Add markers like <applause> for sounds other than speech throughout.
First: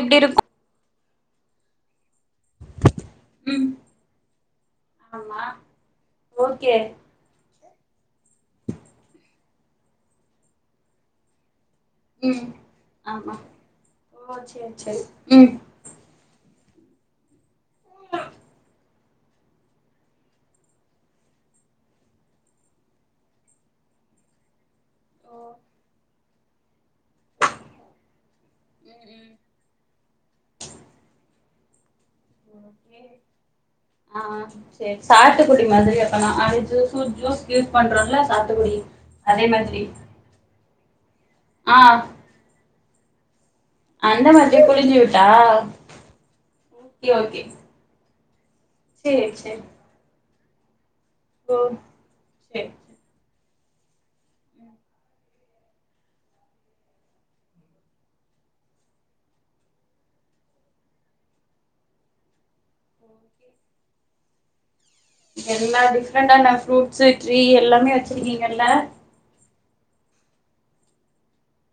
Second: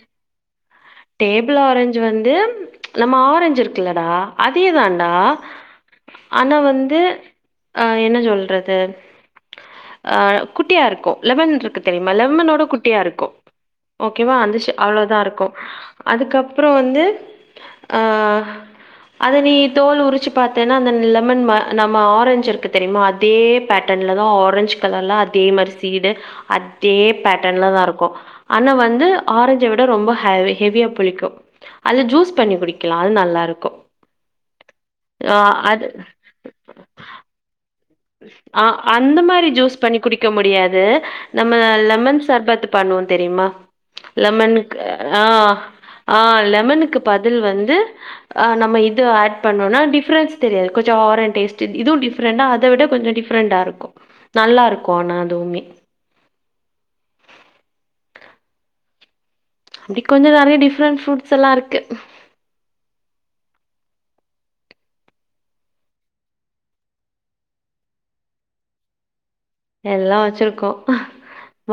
எப்டிருக்கு table orange வந்து நம்ம orange ம் இருக்குல்லடா அதேதான்டா ஆமா ஆனா ஓகே வந்து அ என்ன சொல்றது அ குட்டியா இருக்கு லெமன்ருக்கு தெரிமா ம் லெமனோட குட்டியா இருக்கு ஆமா ஓ ஓகேவா அந்த சேரி சேரி அவ்ளோதா இருக்கு ம் அதுக்கப்பறோ வந்து ஆ அத நீ தோல் உரிச்சு பாத்தேன்னா அந்த லெமன் ம நம்ம ஆரஞ்ச் இருக்கு தெரிமா அதே பேட்டன் லதா ஆரஞ்ச் கலர்லா ஓ அதே மாரி சீடு அதே பேட்டர்ன்ல தா இருக்கு ஆனா ம் வந்து ம் ஆரஞ்ச விட ரொம்ப ஹ ஹெவியா புளிக்கு அது ஜூஸ் பண்ணி குடிக்கலா அது நல்லாருக்கு அஅ சரி சாத்துக்குடி மாரி அப்பனா அது ஜூஸ் ஜூஸ்ஷு அ அந்த மாரி ஜூஸ் பண்ணி குடிக்க முடியா து நம்ம ஆ லெமன் சர்பத்து பண்ணுவோ தெரியுமா அந்த மாதிரி லெமனுக்கு புழிஞ்சு ஆ விட்டா ஆ லெமனுக்கு ஓகே பதில் ஓகே வந்து அ நம்ம இது சேரி ஆட் சேரி பண்ணுனா டிஃப்ரென்ஸ் தெரியா கொஞ்சோ ஆரன் ஓ டேஸ்ட்டு இது டிஃப்ரெண்டா அ சேரி தவிட கொஞ்சோ டிஃப்ரெண்டா இருக்கு ம் நல்லாருக்கு ஆனா அதுவுமே அப்டி கொஞ்சோ நரியா டிஃப்ரெண்ட் ஃப்ரூட்ஸ்ல்லா இருக்கு ஓகே எல்லா டிஃப்ரெண்டா ஆன ஃப்ரூட்ஸ்சு ட்ரீ எல்லாமே வச்சிருக்கீங்கல்ல எல்லா வச்சிருக்கோ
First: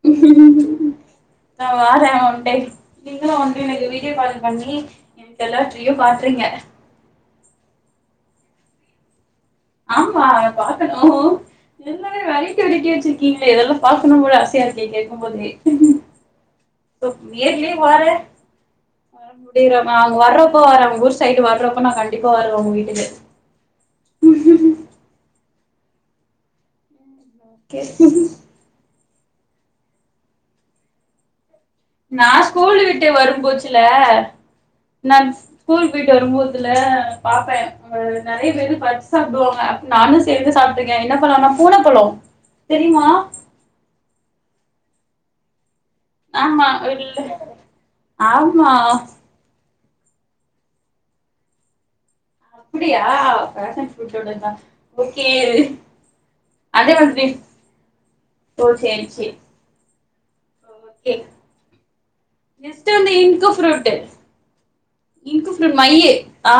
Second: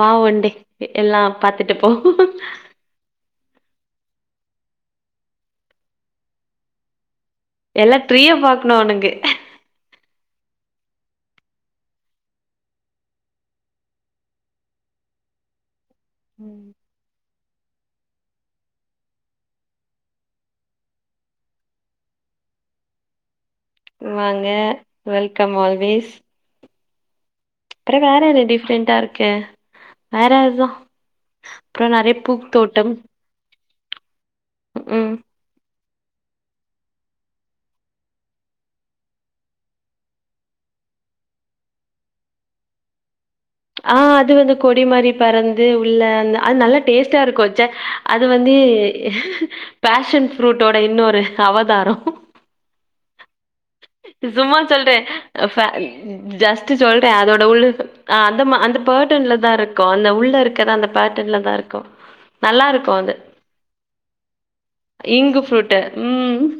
வா ஒன் டே எல்லா நா பாத்துட்டு போ. வாறே ஒன்டைம் நீங்களுவந்து எனக்கு வீடியோ கால் பண்ணி எனக்கு எல்லா ட்ரீயு காட்றிங்க எல்லா ட்ரீயு பாக்கணு ஒனக்கு ஆமா பாக்கணு எல்லாமே வரைட்டீ வரைட்டீ வச்சிருக்கீங்களே இதெல்லா பாக்கணு ஒரு ஆசயா இருக்கு கேட்கும் போதே ம் நேர்லே வாறே வர முடியற அவங்க வர்றப்போ வறே ஒங்க ஊர் சைடு வர்றப்போ நா கண்டிப்பா வறே உங்க வீட்டுக்கு வாங்க வெல்கம் ஆல்வேஸ் ஓகே அப்பறோ வேற என்ன டிஃப்ரெண்டடா இருக்கு வேற அதா நா ஸ்கூல் விட்டு வரும் போச்சுல ம் நா ஸ்கூல் போயிட்டு வரும்போதுல பாப்பே நரியா பேரு பத்ஸ் சாப்டுவாங்க அப்ப நானு சேந்து சா பாத்துருக்கே என்ன பலோனா பூன பழ தெரியுமா அ அது வந்து கொடி மாரி பறந்து இல்ல அது ஆமா நல்ல டேஸ்ட்டா இல்ல இருக்கு ச அது வந்து ஆமா பேஷன் ஃப்ரூட்டோட இன்னொரு அவதாரோ அப்டியா பேஷன் ஃப்ரூட்டோடதா சும்மா சொல்றே ஓகே ஃப ஜஸ்ட் அதே சொல்றே மாதிரி அது உள்ள அ அந்தமா அந்த பேர்டன்ல தா இருக்கு அந்த உள்ள இருக் ஒகே நல்லா இருக்கு ஜஸ்ட்டு வந்து அது இங்க்கு ஃபுருட்டு இங்கு இங்க் ஃபுருட் ஃப்ரூட்டு மையி ம் அ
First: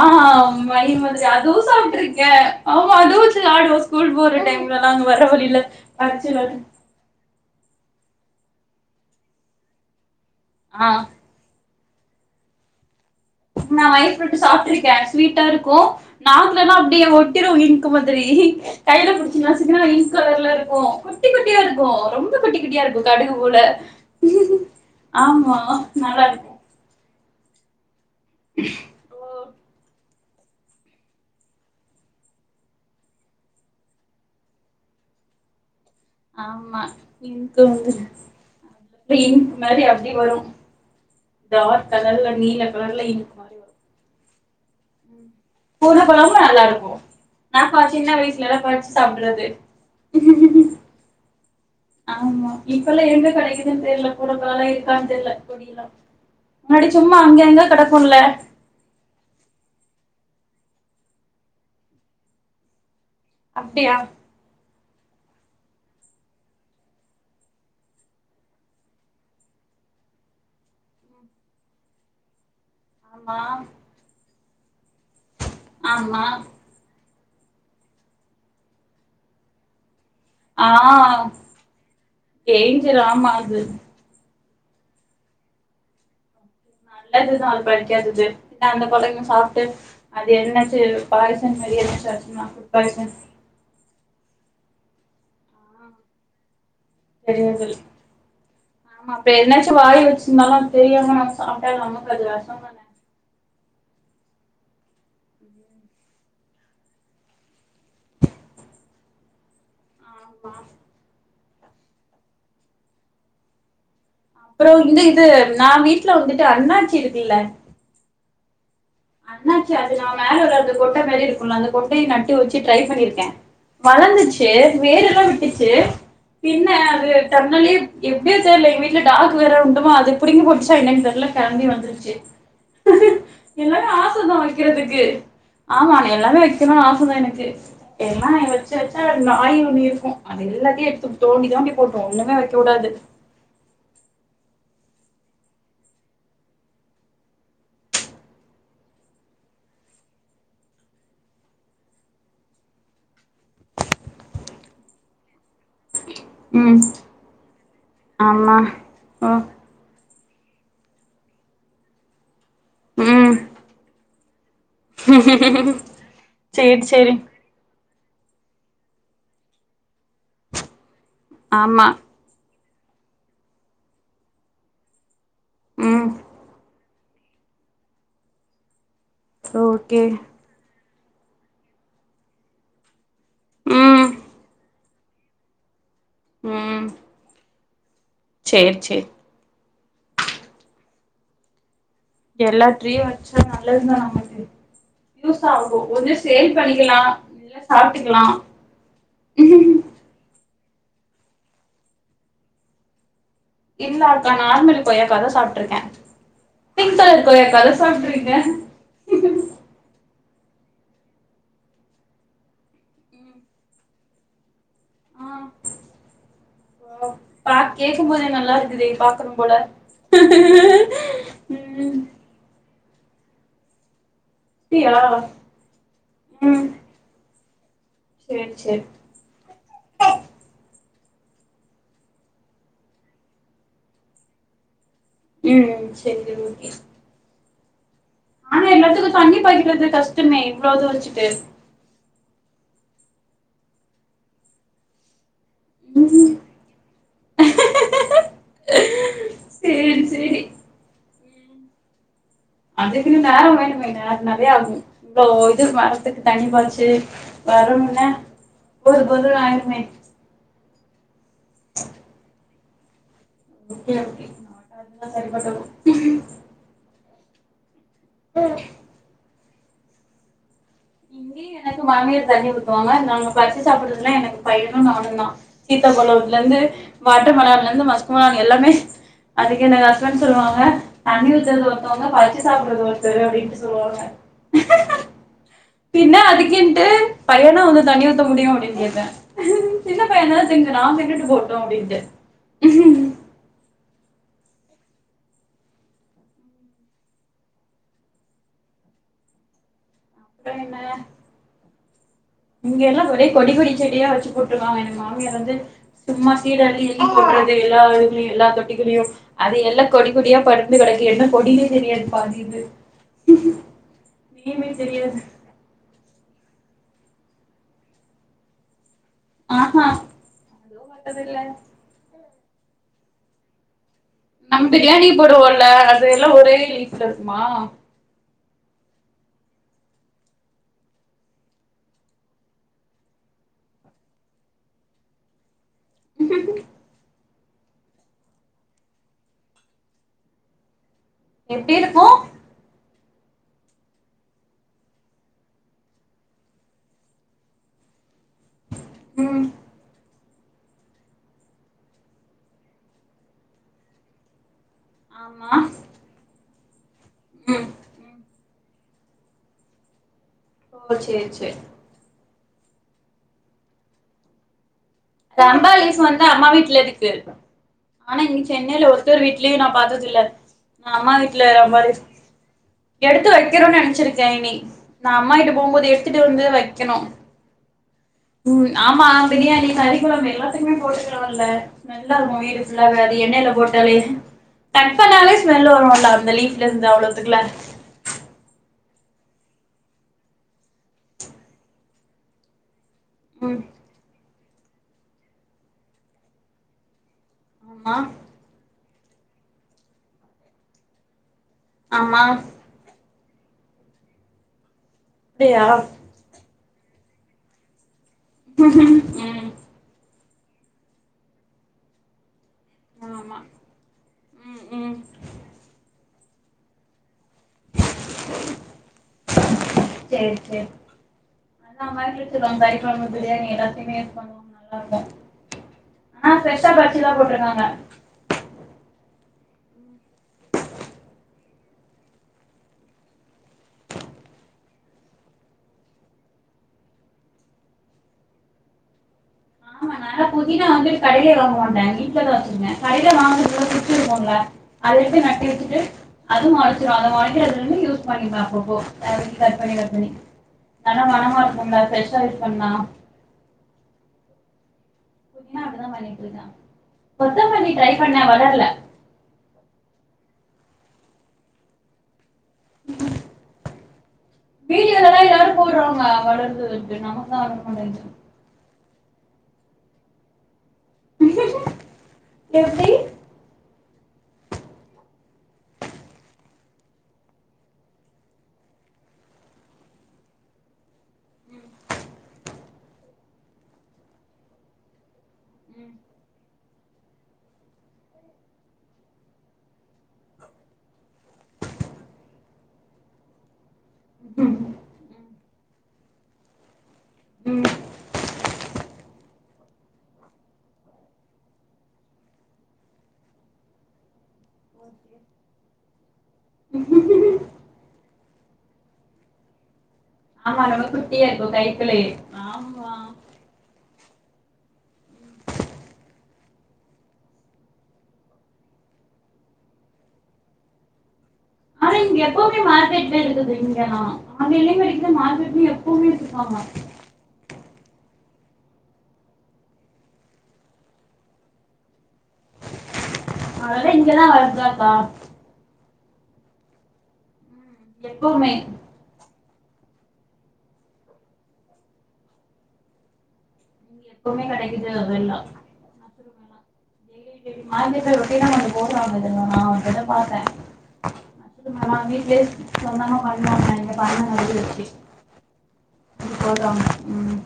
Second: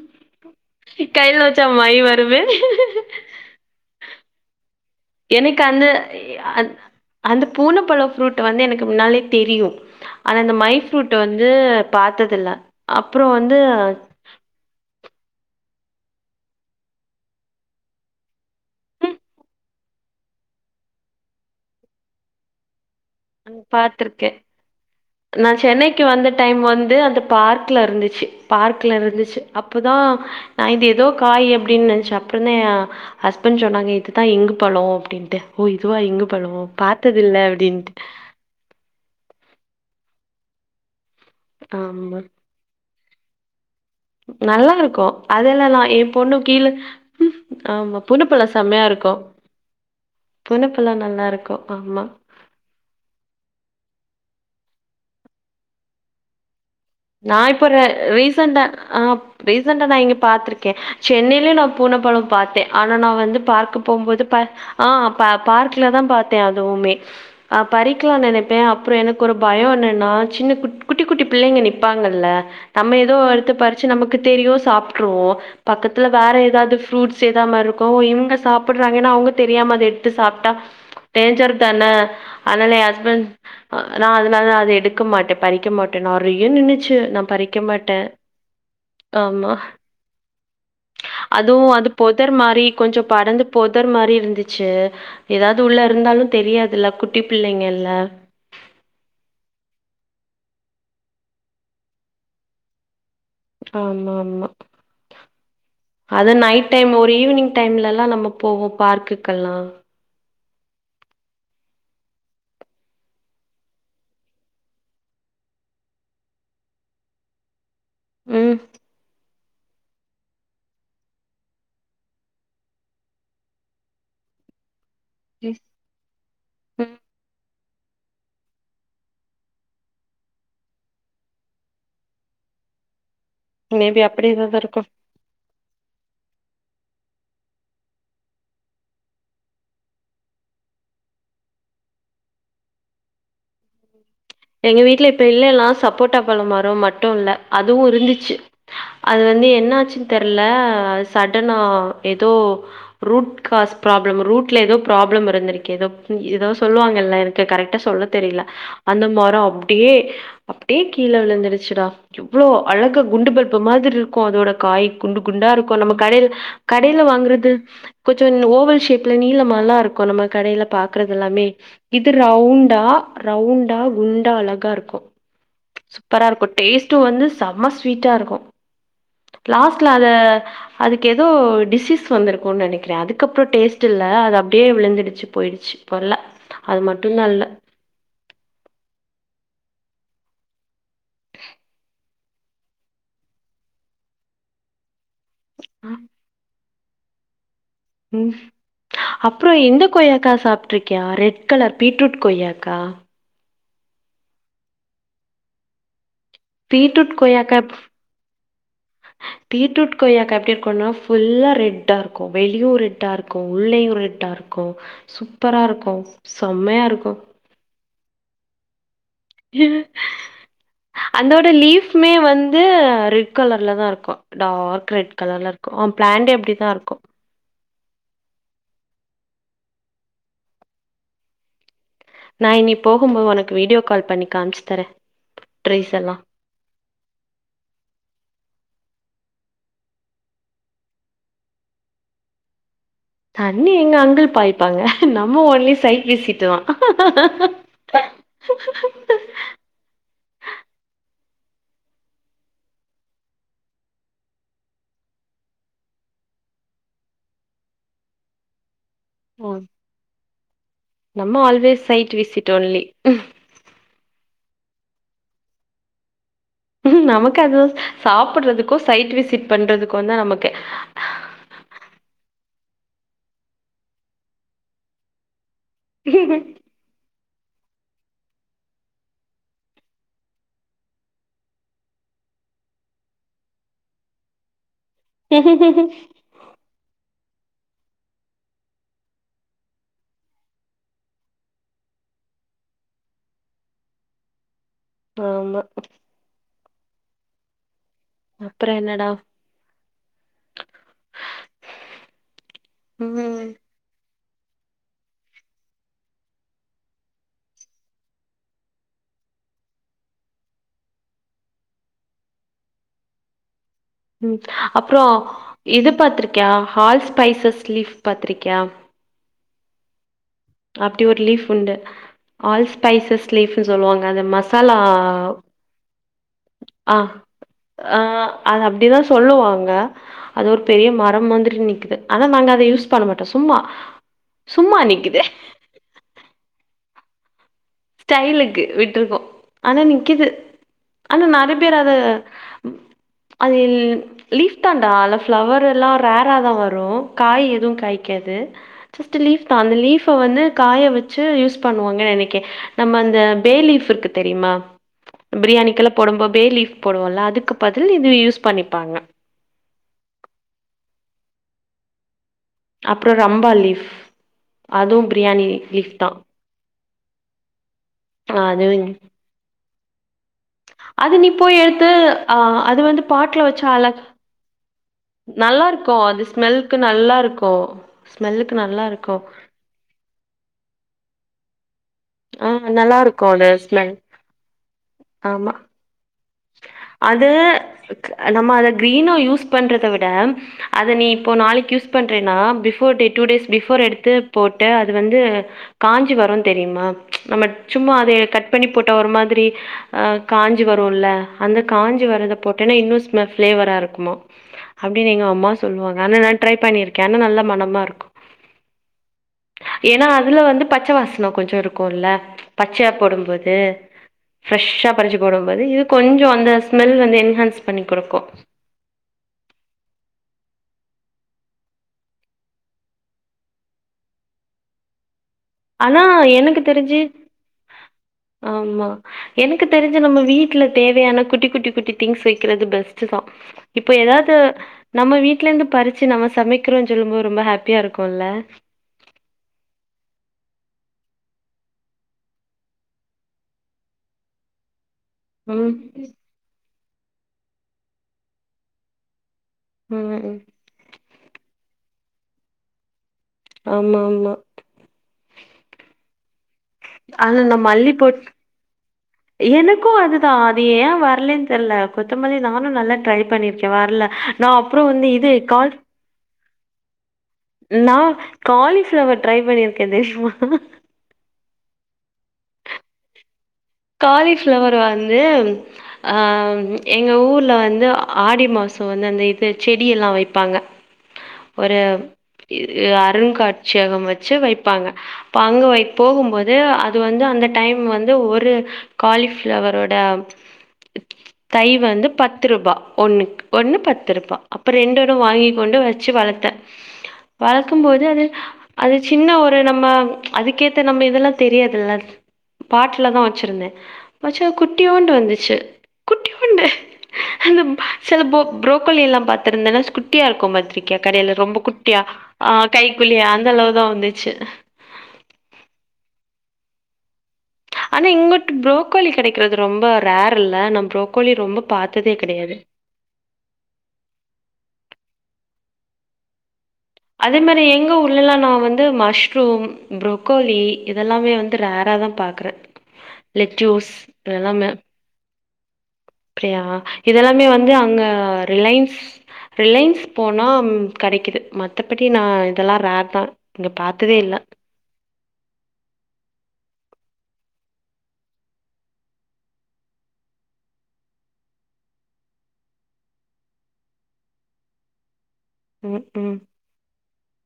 மைய் மாரி கைல அதுவு வச்சா மை சாப்ட்ருக்கே வருமே ஆமா அத வச்சு ஆடுவோ ஸ்கூல் போற டைம் எனக்கு அந்த அ அந்த பூன பழ ஃப்ரூட் வந்து எனக்கு முன்னாலே தெரியு ஆனா அந்த மை ஆ ஃப்ரூட் வந்து பாத்ததுல நா வயஃப் விட்டு சாப்ட்ருக்கே ஸ்வீட்டா இரு க்கு நாக்கலா அப்டியே ஒட்டிரு இன்க் மாதிரி கையில ம் புடிச்சா இன்க் கலர்ல இரு க்கு குட்டி குட்டியா இருக்கு ரொம்ப குட்டிக்குட்டியாருக்கு கடுகு போல பாத்திருக்கே நா ஆமா சென்னைக்கு நல்லா வந்த இருக்கு டைம் வந்து அந்த பார்க்குல இருந்துச்சு பார்க்குல இருந்துச்சு அப்போ தா நா இது எதோ காய் அப்டின் நெனச்ச அப்றந்தா ஹஸ்பண்ட் சொன்னாங்க இதுதா இங்கு பளோ அப்டின் ன்ட்டு ஓ இதுவா இங்கு பழோ ஆமா பாத்ததில்ல இங்க் அப்டின்ட்டு <unintelligible> இங்க் மாரி வரு டார்க் ஆமா கலர்ல நீல கலர்ல இங்க் மாரி வரு நல்லாருக்கு பூன பழமு நல்லா இருக்கு நாக்வா ஆமா சின்ன பூனப்பழோ வயசுல எல்லா செம்மையா கொழச்சி இருக்கு சாப்ட்றது பூனப்பழோ நல்லா இருக்கு ஆமா இப்பல்லா எங்க கெடைக்குதுனு தெர்ல <unintelligible> க்கான்னு தெர்ல கொடியெல்லா முன்னாடி சும்மா நா அங்கங்க இப்ப ர கெடக்குல்ல ரீசண்டா ஆ ரீசண்டா நா இங்க பாத்திருக்கே சென்னைலியே நா பூன பழோ பாத்தே ஆனா நா வந்து பார்க்க அப்டியா போவும்போது ப ஆ ப பார்க்லதா பாத்தே அதுவுமே அ பறிக்லா நெனைப்பே அப்றோ எனக்கு ஒரு பயோ ன்ன நா சின்ன குட் குட்டி குட்டி பிள்ளைங்க நீங் ப்பாங்கல்ல நம்ம ஏதோ ஆமா எடுத்து பறிச்சு நமக்கு தெரியு சாப் ட்ருவோ பக்கத்துல ஆமா வேற ஏதாவது ஃபுரூட்ஸ் சேதாம இருக்கு இவுங்க சாப்புட்றாங்கன்னா அவுங்க தெரியாம அத து சாப்ட்டா ஆ டேஞ்சர் தான ஆனால எ டேஞ்சர் ஹஸ்பண்ட் ஆமா அது அ நா அதனால எடுக்க மாட்ட பறிக்க மாட்ட நெறைய் நல்லதுதா அதுபறிக்காதது அந்த புள்ளைங்க ஆமா சாப்ட்டு அது என்னாச்சோ ஏதோ <unintelligible> அதுவு அது பொதர் மாரி கொஞ்சோ படந்து பொதர் மாரி இருந் ந்துச்சு ஏதாவது உள்ள இருந்தாலு தெரியாதில்ல சரிய சொல்லு ஆமா அப்ப எதனாச்சு வாய்ல வச்சு இர்ந்தாலு அத் தெரியாம நாம சாப்ட்டா நமக்கு அது வெஷோ தான ஆமா ஆமா அத நைட் டைம் ஒரு ஈவினிங் டைம்ல எல்லா நம்ம போவோ பார்க்குக்கெல்லா ஆமா அப்றோ இந்து இது நா வீட்ல வந்துட்டு அண்ணாச்சி இருக்கில்ல ம் அண்ணாச்சி அது நா மேல உள்ள அது கொட்ட மேரியே இருக்குல்ல அந்த கொட்டைய நட்டு வச்சி ட்ரை பண்ணிருக்கே வளந்துச்சி வேர்ரெல்லா விட்டுச்சி பின்ன ம் அது தன்னாலியே எப்டியோ தெரில எங்க வீட்ல டாகு வேற உண்டுமா அது புடிங்கி போட்டுச்சா என்னன் தெர்ல கெளம்பி வந்துருச்சி எல்லாமே மேபி அப்டி ஆசதா ஏதாவது இருக்கு வைக்கறதுக்கு ஆமா எல்லாமே வச் <unintelligible> ஆச தா எனக்கு எல்லா வச்சு வச்சா நாய் வுணி இருக்கு அது எல்லாத்தையு எடுத்து தோண்டிதா புடுங்கி போட்ரு ஒண்ணுமே வெக்க வுடாது எங்க வீட்ல இப்ப இல்லலா சப்போட்டா பழமரம் மட்டு இல்ல அதுவு இருந்துச்சு அது வந்து என் என்னாச்சுனு தெர்ல அது சடனா ஏதோ ரூட் காஸ்பிராப்ளம் ரூட்ல ஏதோ ப்ராப்ளம் இருந்திருக்கு ஏதோ ஏதோ ம் சொல்வாங்கல்ல எனக்கு கரெக்டா சொல்ல தெரியில ஆமா அந்த ஓ மரோ அப்டியே அப்டியே கீழ விழுந்துடுச்சுடா எவ்ளோ அழகு குண்டு ம் பல்ப்பு மாதிர் இருக்கு அதோட காய் குண்டு குண்டா இருக்கு நம்ம கடைல கடையில சேரி வாங்கறது கொஞ்ச ஓ வல் ஷேப்ல நீலமாலா இருக்கு நம்ம கடைல பாக்கறது எல்லாமே ஆமா இது ரவுண் டா ரவுண்டா குண்டா அழகா இருக்கு ம் சூப்பரா இருக்கு டேஸ் டு வந்து செம்ம ஸ்வீட்டாருக்கு லாஸ்ட்ல ஓகே அத அதுக்கு ஏதோ டிசீஸ் வந்திருக்குன்னு நெனைக்கிறே அதுக்கப்புற டேஸ்ட் இல்ல ம் அது அப்டியேவிழுந்து டிச்சு போய்டிச்சு இப்ப இல்லஅது மட்டுந்தா இல்ல சேர் சேர் <inaudible> எல்லா ட்டிரியு வச்சா நல்லதுதா நமக்கு யூஸ் ஆகும் ஓரு சேல் பண்ணிக்கலா சாப்ட்டுக்கலா உம் அப்புற இந்த கொய்யாக்கா சாப் ட்ருக்யா ரெட் கலர் பீட்ரூட் கொய்யாக்கா இல்ல அக்கா நார்மல் கொய்யாக்காதா சாப்ட்ருக்கே பிங் கலர் கொய்யாக்கா அத சாப்டுருக்க பீட்ரூட் கொய்யாக்கா எப்டி இருக்குனா ஃபுல்லா ரெட்டாருக்கு வெளியு ரெட்டா இருக்கு உள்ளேயு ரெட்டாருக்கு ஆ சூப்பரா இருக்கு செம்மயா இருக்கு பா கேக்கும்போதே நல்லாருக்குதே பா அந்தோட ம் லீஃப்மே வந்து ரெட் கலர்லதாருக்கு டார்க் அப்டியா ரெட் கலர்லருக்கு அ ப்ளாண்டே அப்டித்தாருக்கு சேர் சேர் நா இன்னி போகும்போ ஒனக்கு வீடியோ கால் பண்ணி காம்ச்சி தரே ம் சேரி சேரி ஓகே ஆனா எல்லாத்துக்கு தண்ணி பாய்க்கிறது கஷ்டமே இவ்ளோ இத வெச்சிட்டு தண்ணி எங்க அங்குல் பாய்ப்பாங்க நா ம்ப ஒன்லி சைட் ம் விசிட்டுதா சேரி சேரி அதுக்குனு நேரோ வேணுமே நேர் நெறய ஆகு இதோ இதுக் மரத்துக்கு தண்ணிப்பாச்சி வரும் ன்ன போதுபோது ம் ஆய்ருமே நம்ம always side visit only okay okay நல்லா <unintelligible> ம் நமக்கு அது சாப்புட்றதுக்கு சைட் விசிட் பண்றதுக்கு தா நமக்கு இங்கே எனக்கு மாமியார் தண்ணி ஊத்து வாங்க நாங்க பற்ச்சி சாப்புட்றதுலா எனக்கு பையனு நானுந்தா சீத்தாபழத்துலந்து வாட்டர் மெலான்லந்து மஸ்க்மெலான் எல்லாமே அதுக்கு என்ன ஹஸ்பண்ட் சொல்வாங்க ஆ தண்ணி ஊத்தற்து ஒர்த்தவங்க பறிச்சி சாப்புட்றது ஒர்த்தரு அப்டின்ட்டு சொல்வாங்க ம் <unintelligible> பின்ன அதுக்கின்ட்டு பையனா வந்து தண்ணி ஊத்த முடியு அப்டின் கேப்பே சின்ன பைய தா திங்கறா தின்னுட்டு போட்டு அப்டின்ட்டு ஆமா அப்ற என்னடா அப்ற என்ன இங்க எல்லா ஒரே கொடி ம். கொடி செடியா வெச்சிர் போட்ருகாங்க எங் மாமியார் வந்து சும்மா ஸீட் அள்ளி எங்கியு போட்றது எல்லா இதுலயு எல்லா தொட்டி குள்ளயு அது எல்லா கொடி கொடியா படந்து கெடக்கு என்னா கொடினே தெரியாது பாதி இது ம் நேமே அப்றோ தெரியாது இது பத் துருக்யா ஹால் ஸ்பைசஸ் லீஃப் பாத்ருக்யா ஆ ஹா அப்டி ஒரு லீஃப் உண்டு ஆல் ஸ்பைசஸ் லீஃப்பு சொல்வாங்க அது நம்ம மசாலா பிரியாணி போடுவோல்ல அது எல்லா ஒரே அ ஆ லீஃப்ல இருக்குமா அ அது அப்டிதா சொல்லுவாங்க அது ஒரு பெரிய மரம் மாதிரி நிக்குது ஆனா நாங்க அத யூஸ் பண்ண மாட்டோ சும் ம்மா சும்மா நிக்குது ஸ்டைலுக்கு விட்ருக்கோ ஆனா நிக்கிது ஆனா நெற எப்டி பேர் அத இருக்கு அது ல் லீஃப் தான்டா அல்ல ஃப்ளவர் எல்லா ரேரா தா வரு காய் எது காய்க் கேது ஜெஸ்ட்டு லீஃப் ம் தா அந்த லீஃப வந்து காய வச்சி யூஸ் பண்ணுவாங்க நெனைக்கே நம்ம அந்த பே லீஃப் இருக்கு தெரிமா ஆமா பிரியாணிக்கெல்லா போடம்போ பே லீஃப் போடுவோல அதுக்கு ம் பதில் இது ம் யூஸ் பண்ணிப்பாங்க ஓ சேர் சேர் அப்றோ ரம்பா லீஃப் அதுவு பிரியாணி ரம்பா லீஃப் தா வந்து அம்மா வீட்லருக்கு ஆனா இங்க அது சென்னைல ஒர்த்தர் வீட்லியு நா பாத் த்துல அம்மா அது நீ வீட்ல போய் ரொம்ப எடுத்து ரிஸ்க் ஆ அது வந்து எடுத்து பாட்ல வச்சு வெக்கனுன் அழகா நெனச்சிருக்கே இனி நா அம்மா வீட்டுக் நல்லா போவும்போது இருக்கு அது எடுத்துட்டு வந்து ஸ்மெல்க்கு வெக்கணு நல்லா இருக்கு ஸ்மெல்லுக்கு ம் நல்லா ஆமா இருக்கு பிரியாணி கறிக்கொழம்பு எல்லாத்துக்மே போட்டுக்கலாம்ல ஸ்மெல்லா ருக்கு ஆ வீடு நல்லா ஃபுல்லாவே அது இருக்கு எண்ணெய்ல ஸ்மெல் போட்டாலே கட் பண்ணாலே ஆமா ஸ்மெல்லு வரு நல்லா அது நம்ம அத கிரீனா யூஸ் பண்றத விட அத நீ இப்போ நாளைக்கு யூஸ் பண்றேன்னா before day two days ம் பிஃபோர் எடுத்து போட்டு அது வந்து காஞ்சி வருனு தெரியுமா நம்ம சும்மா ஆமா அதே கட் பண்ணி போட்ட ஒரு மாதிரி ஆ காஞ்சு வருல்ல அந்த காஞ்சி ஆமா வரத போட்டேன்னா இன்னும் ஸ்மெல் ஃபிளேவரா இருக்குமா அப்டின்னு எங்க அம்மா அப்டியா சொல்வாங்க ஆனா நா ட்ரை பண்ணியிருக்கே ஆனா நல்ல மனமா ருக்கு ம் அதுல வந்து பச்ச வாசன கொஞ்சொ இருக்குல்ல பச்சையா ஆமா போடும்போது ம் ஃப்ரெஷ்ஷா ம் பறிச்சு போடும் போது இது கொஞ்சோ அந்த ஸ்மெல் வந்து என் ன்ஹான்ஸ் பண்ணி குடுக்கு. சேரி செரி அதா <unintelligible> வச்சிருப்பாங்க கறி குழம்பு பிரியாணி எல்லாத்தையுமே <inaudible> பண்ணுவாங்க நல்லா இருக்கு ஆனா எனக்கு ஃப்ரெஷ்ஷா தெரிஞ்சு பறிச்சுதா போட்ருக்காங்க ஆமா எனக்கு தெரிஞ்சு நம்ம வீட்ல தேவையான குட்டி குட்டி குட்டி திங்ஸ் வெக்கிறது பெஸ்ட்தா இப்போ எதாச்சு நம்ம வீட்ல இருந்து பறிச்சு நம்ம சமைக்கிறோ சொல்லும் போது ரொம்ப ஹேப்பியா இருக்குல்ல ஆமா நா னா புதினா வந்து கடைலேயே வாங்க மாட்ட வீட்டுலதா வச்சிருக்க கடையில வாங்கறது சுத்தி இருக்கும்ல அத வச்சு நட்டி ம் வச்சுட்டு அது <unintelligible> அத மாட்டி அதுல இருந்து யூஸ் பண்ணிப்ப அப்பப்போ கட் பண்ணி கட் பண்ணி ம் ம். நல்லா மனமா இருக்கும்ல ப்ரெஷ்ஷா யூஸ் பண்ணா ஆமா ஆமா னா அப்டிதா பண்ணிட்டு இருக்கே கொத்தமல்லி ட்ரை பண்ணே வளரல. எனக்கு அதுதா வி ஏ வர்லன்னு தெர்ல கொத்தமல்லி நானு நல்லா ட்ரை பண்ணிருக்கே வர்ல. நா அப்பறொ வந்நு வீடியோலலா இது எல்லாரு கால் போட்றாங்க வளருது நமக்கு தா வளர நா மாட்டேங்குது காலிஃப் <unintelligible> ட்ரை பண்ணியிருக்கே தெரியுமா எப்டி? காலிஃப்ளவர் வந்து அ எங்க ஊர்ல வந்து ஆடி மா சோ வந்து அந்த இது செடி எல்லா வைப்பாங்க ம் ஒரு இது எ அருங்காட்சியகம் வச்சு வைப்பாங்க அப்ப அங்க வை ம் போகும்போது அது வந்து அந்த டைம் வந்து ஒரு காலிஃப்ளவரோட தை வந்து பத்து ரூபா ஒன்னு ஒன்னு பத்து ரூபா ம் அப்பற ரெண்டோட வாங்கிக் கொண் டு வச்சு வளத்த ம் வளக்கும் போது அது அது சின்ன ஒரு நம்ம அதுக்கேத்த நம்ம இதெல்லா தெரியாதுல்ல. பாட்லதா வ ச்சிருந்தே வச்சா குட்டியோண்டு வந்துச்சு குட்டியோண்டு அந்த சில பொ புரோக்கலி எல்லா பாத்திருந்தேனா ஸ்குட் குட்டியா இருக்கும் ஆமா ரொம்ப பத்திரிக்கையா குட்டியா டியாருக்கு பாத்துருக்கியா கடைல இருக்கு ரொம்ப குட்டியா கைக்குள்ளயே ஆ ஆமா கைக்குல்லியே அந்த அளவுதா வந்துச் ச்சு ஆனா இங்கட்டு புரோக்கோலி கெடைக்கிறது ரொம்ப ரேர் இல்ல நா புரோக்கோலி ரொம்பொ ல்ல இங்க எப்பவுமே மார்க்கெட்ல இருக்குது இங்கலா அங்கேல்லையு கெடைக்குது மார்க்கெட்லயு எப்பவுமே எத்துக்குவாங்க அதே மாரி எங்க ஊர்லல்லா நா வந்து மஷ்ரூம் புரகோலி இதெல்லாமே வந்து ரேறா தா பாக்குற அதல்லா இங்கதா வளருதாக்கா அப்டியா இதெல்லாமே வந்து அங்க எப்பவுமே ரிலைன்ஸ் ரிலைன்ஸ் போனா ம் கெடைக்குது மத்தபடி நா இதெல்லா ரேர்தா எப்பவுமே கெடைக்குது அதெல்லா மார்க்கெட்ல ரொட்டினா <inaudible> நா அங்கதா பாத்தே மா வீட்லயே சொந்தமா பண்ண எங்க பாருு <inaudible> வச்சு ம் ம் போடுறாங்க ம்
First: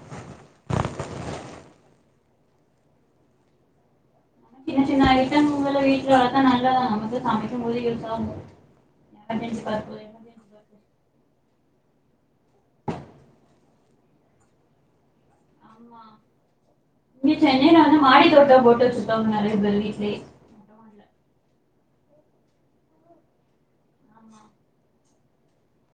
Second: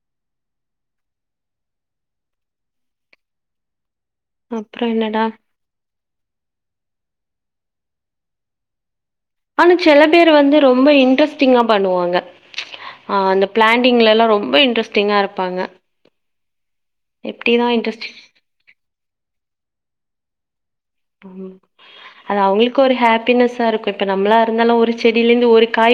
சின்ன அப்புறம் சின்ன என்னடா? ஐட்டம் முத வீட்ல வளர்த்தா நல்லதான் நமக்கு சமைக்கும்போதே யூசா ஆகும் ஆனா சில பேர் வந்து ரொம்ப இன்ட்ரெஸ்ட் திங்ளா பன்னுவாங்க ஆ அந்த ஃபிளான்டிங்ள எல்லா ரொம்ப இன்ரெஸ்டிங்க இ ஆமா எப்டிதான் இன்ட்ரெஸ்டிங் <unintelligible> லி ம் அது அவங்களுக்கு ஒரு ஹாப்பினஸ்ச இருக்கு இப்ப நம்மளா ஆமா இருந்தாலு ஒரு செடியில இருந்து ஒரு காய்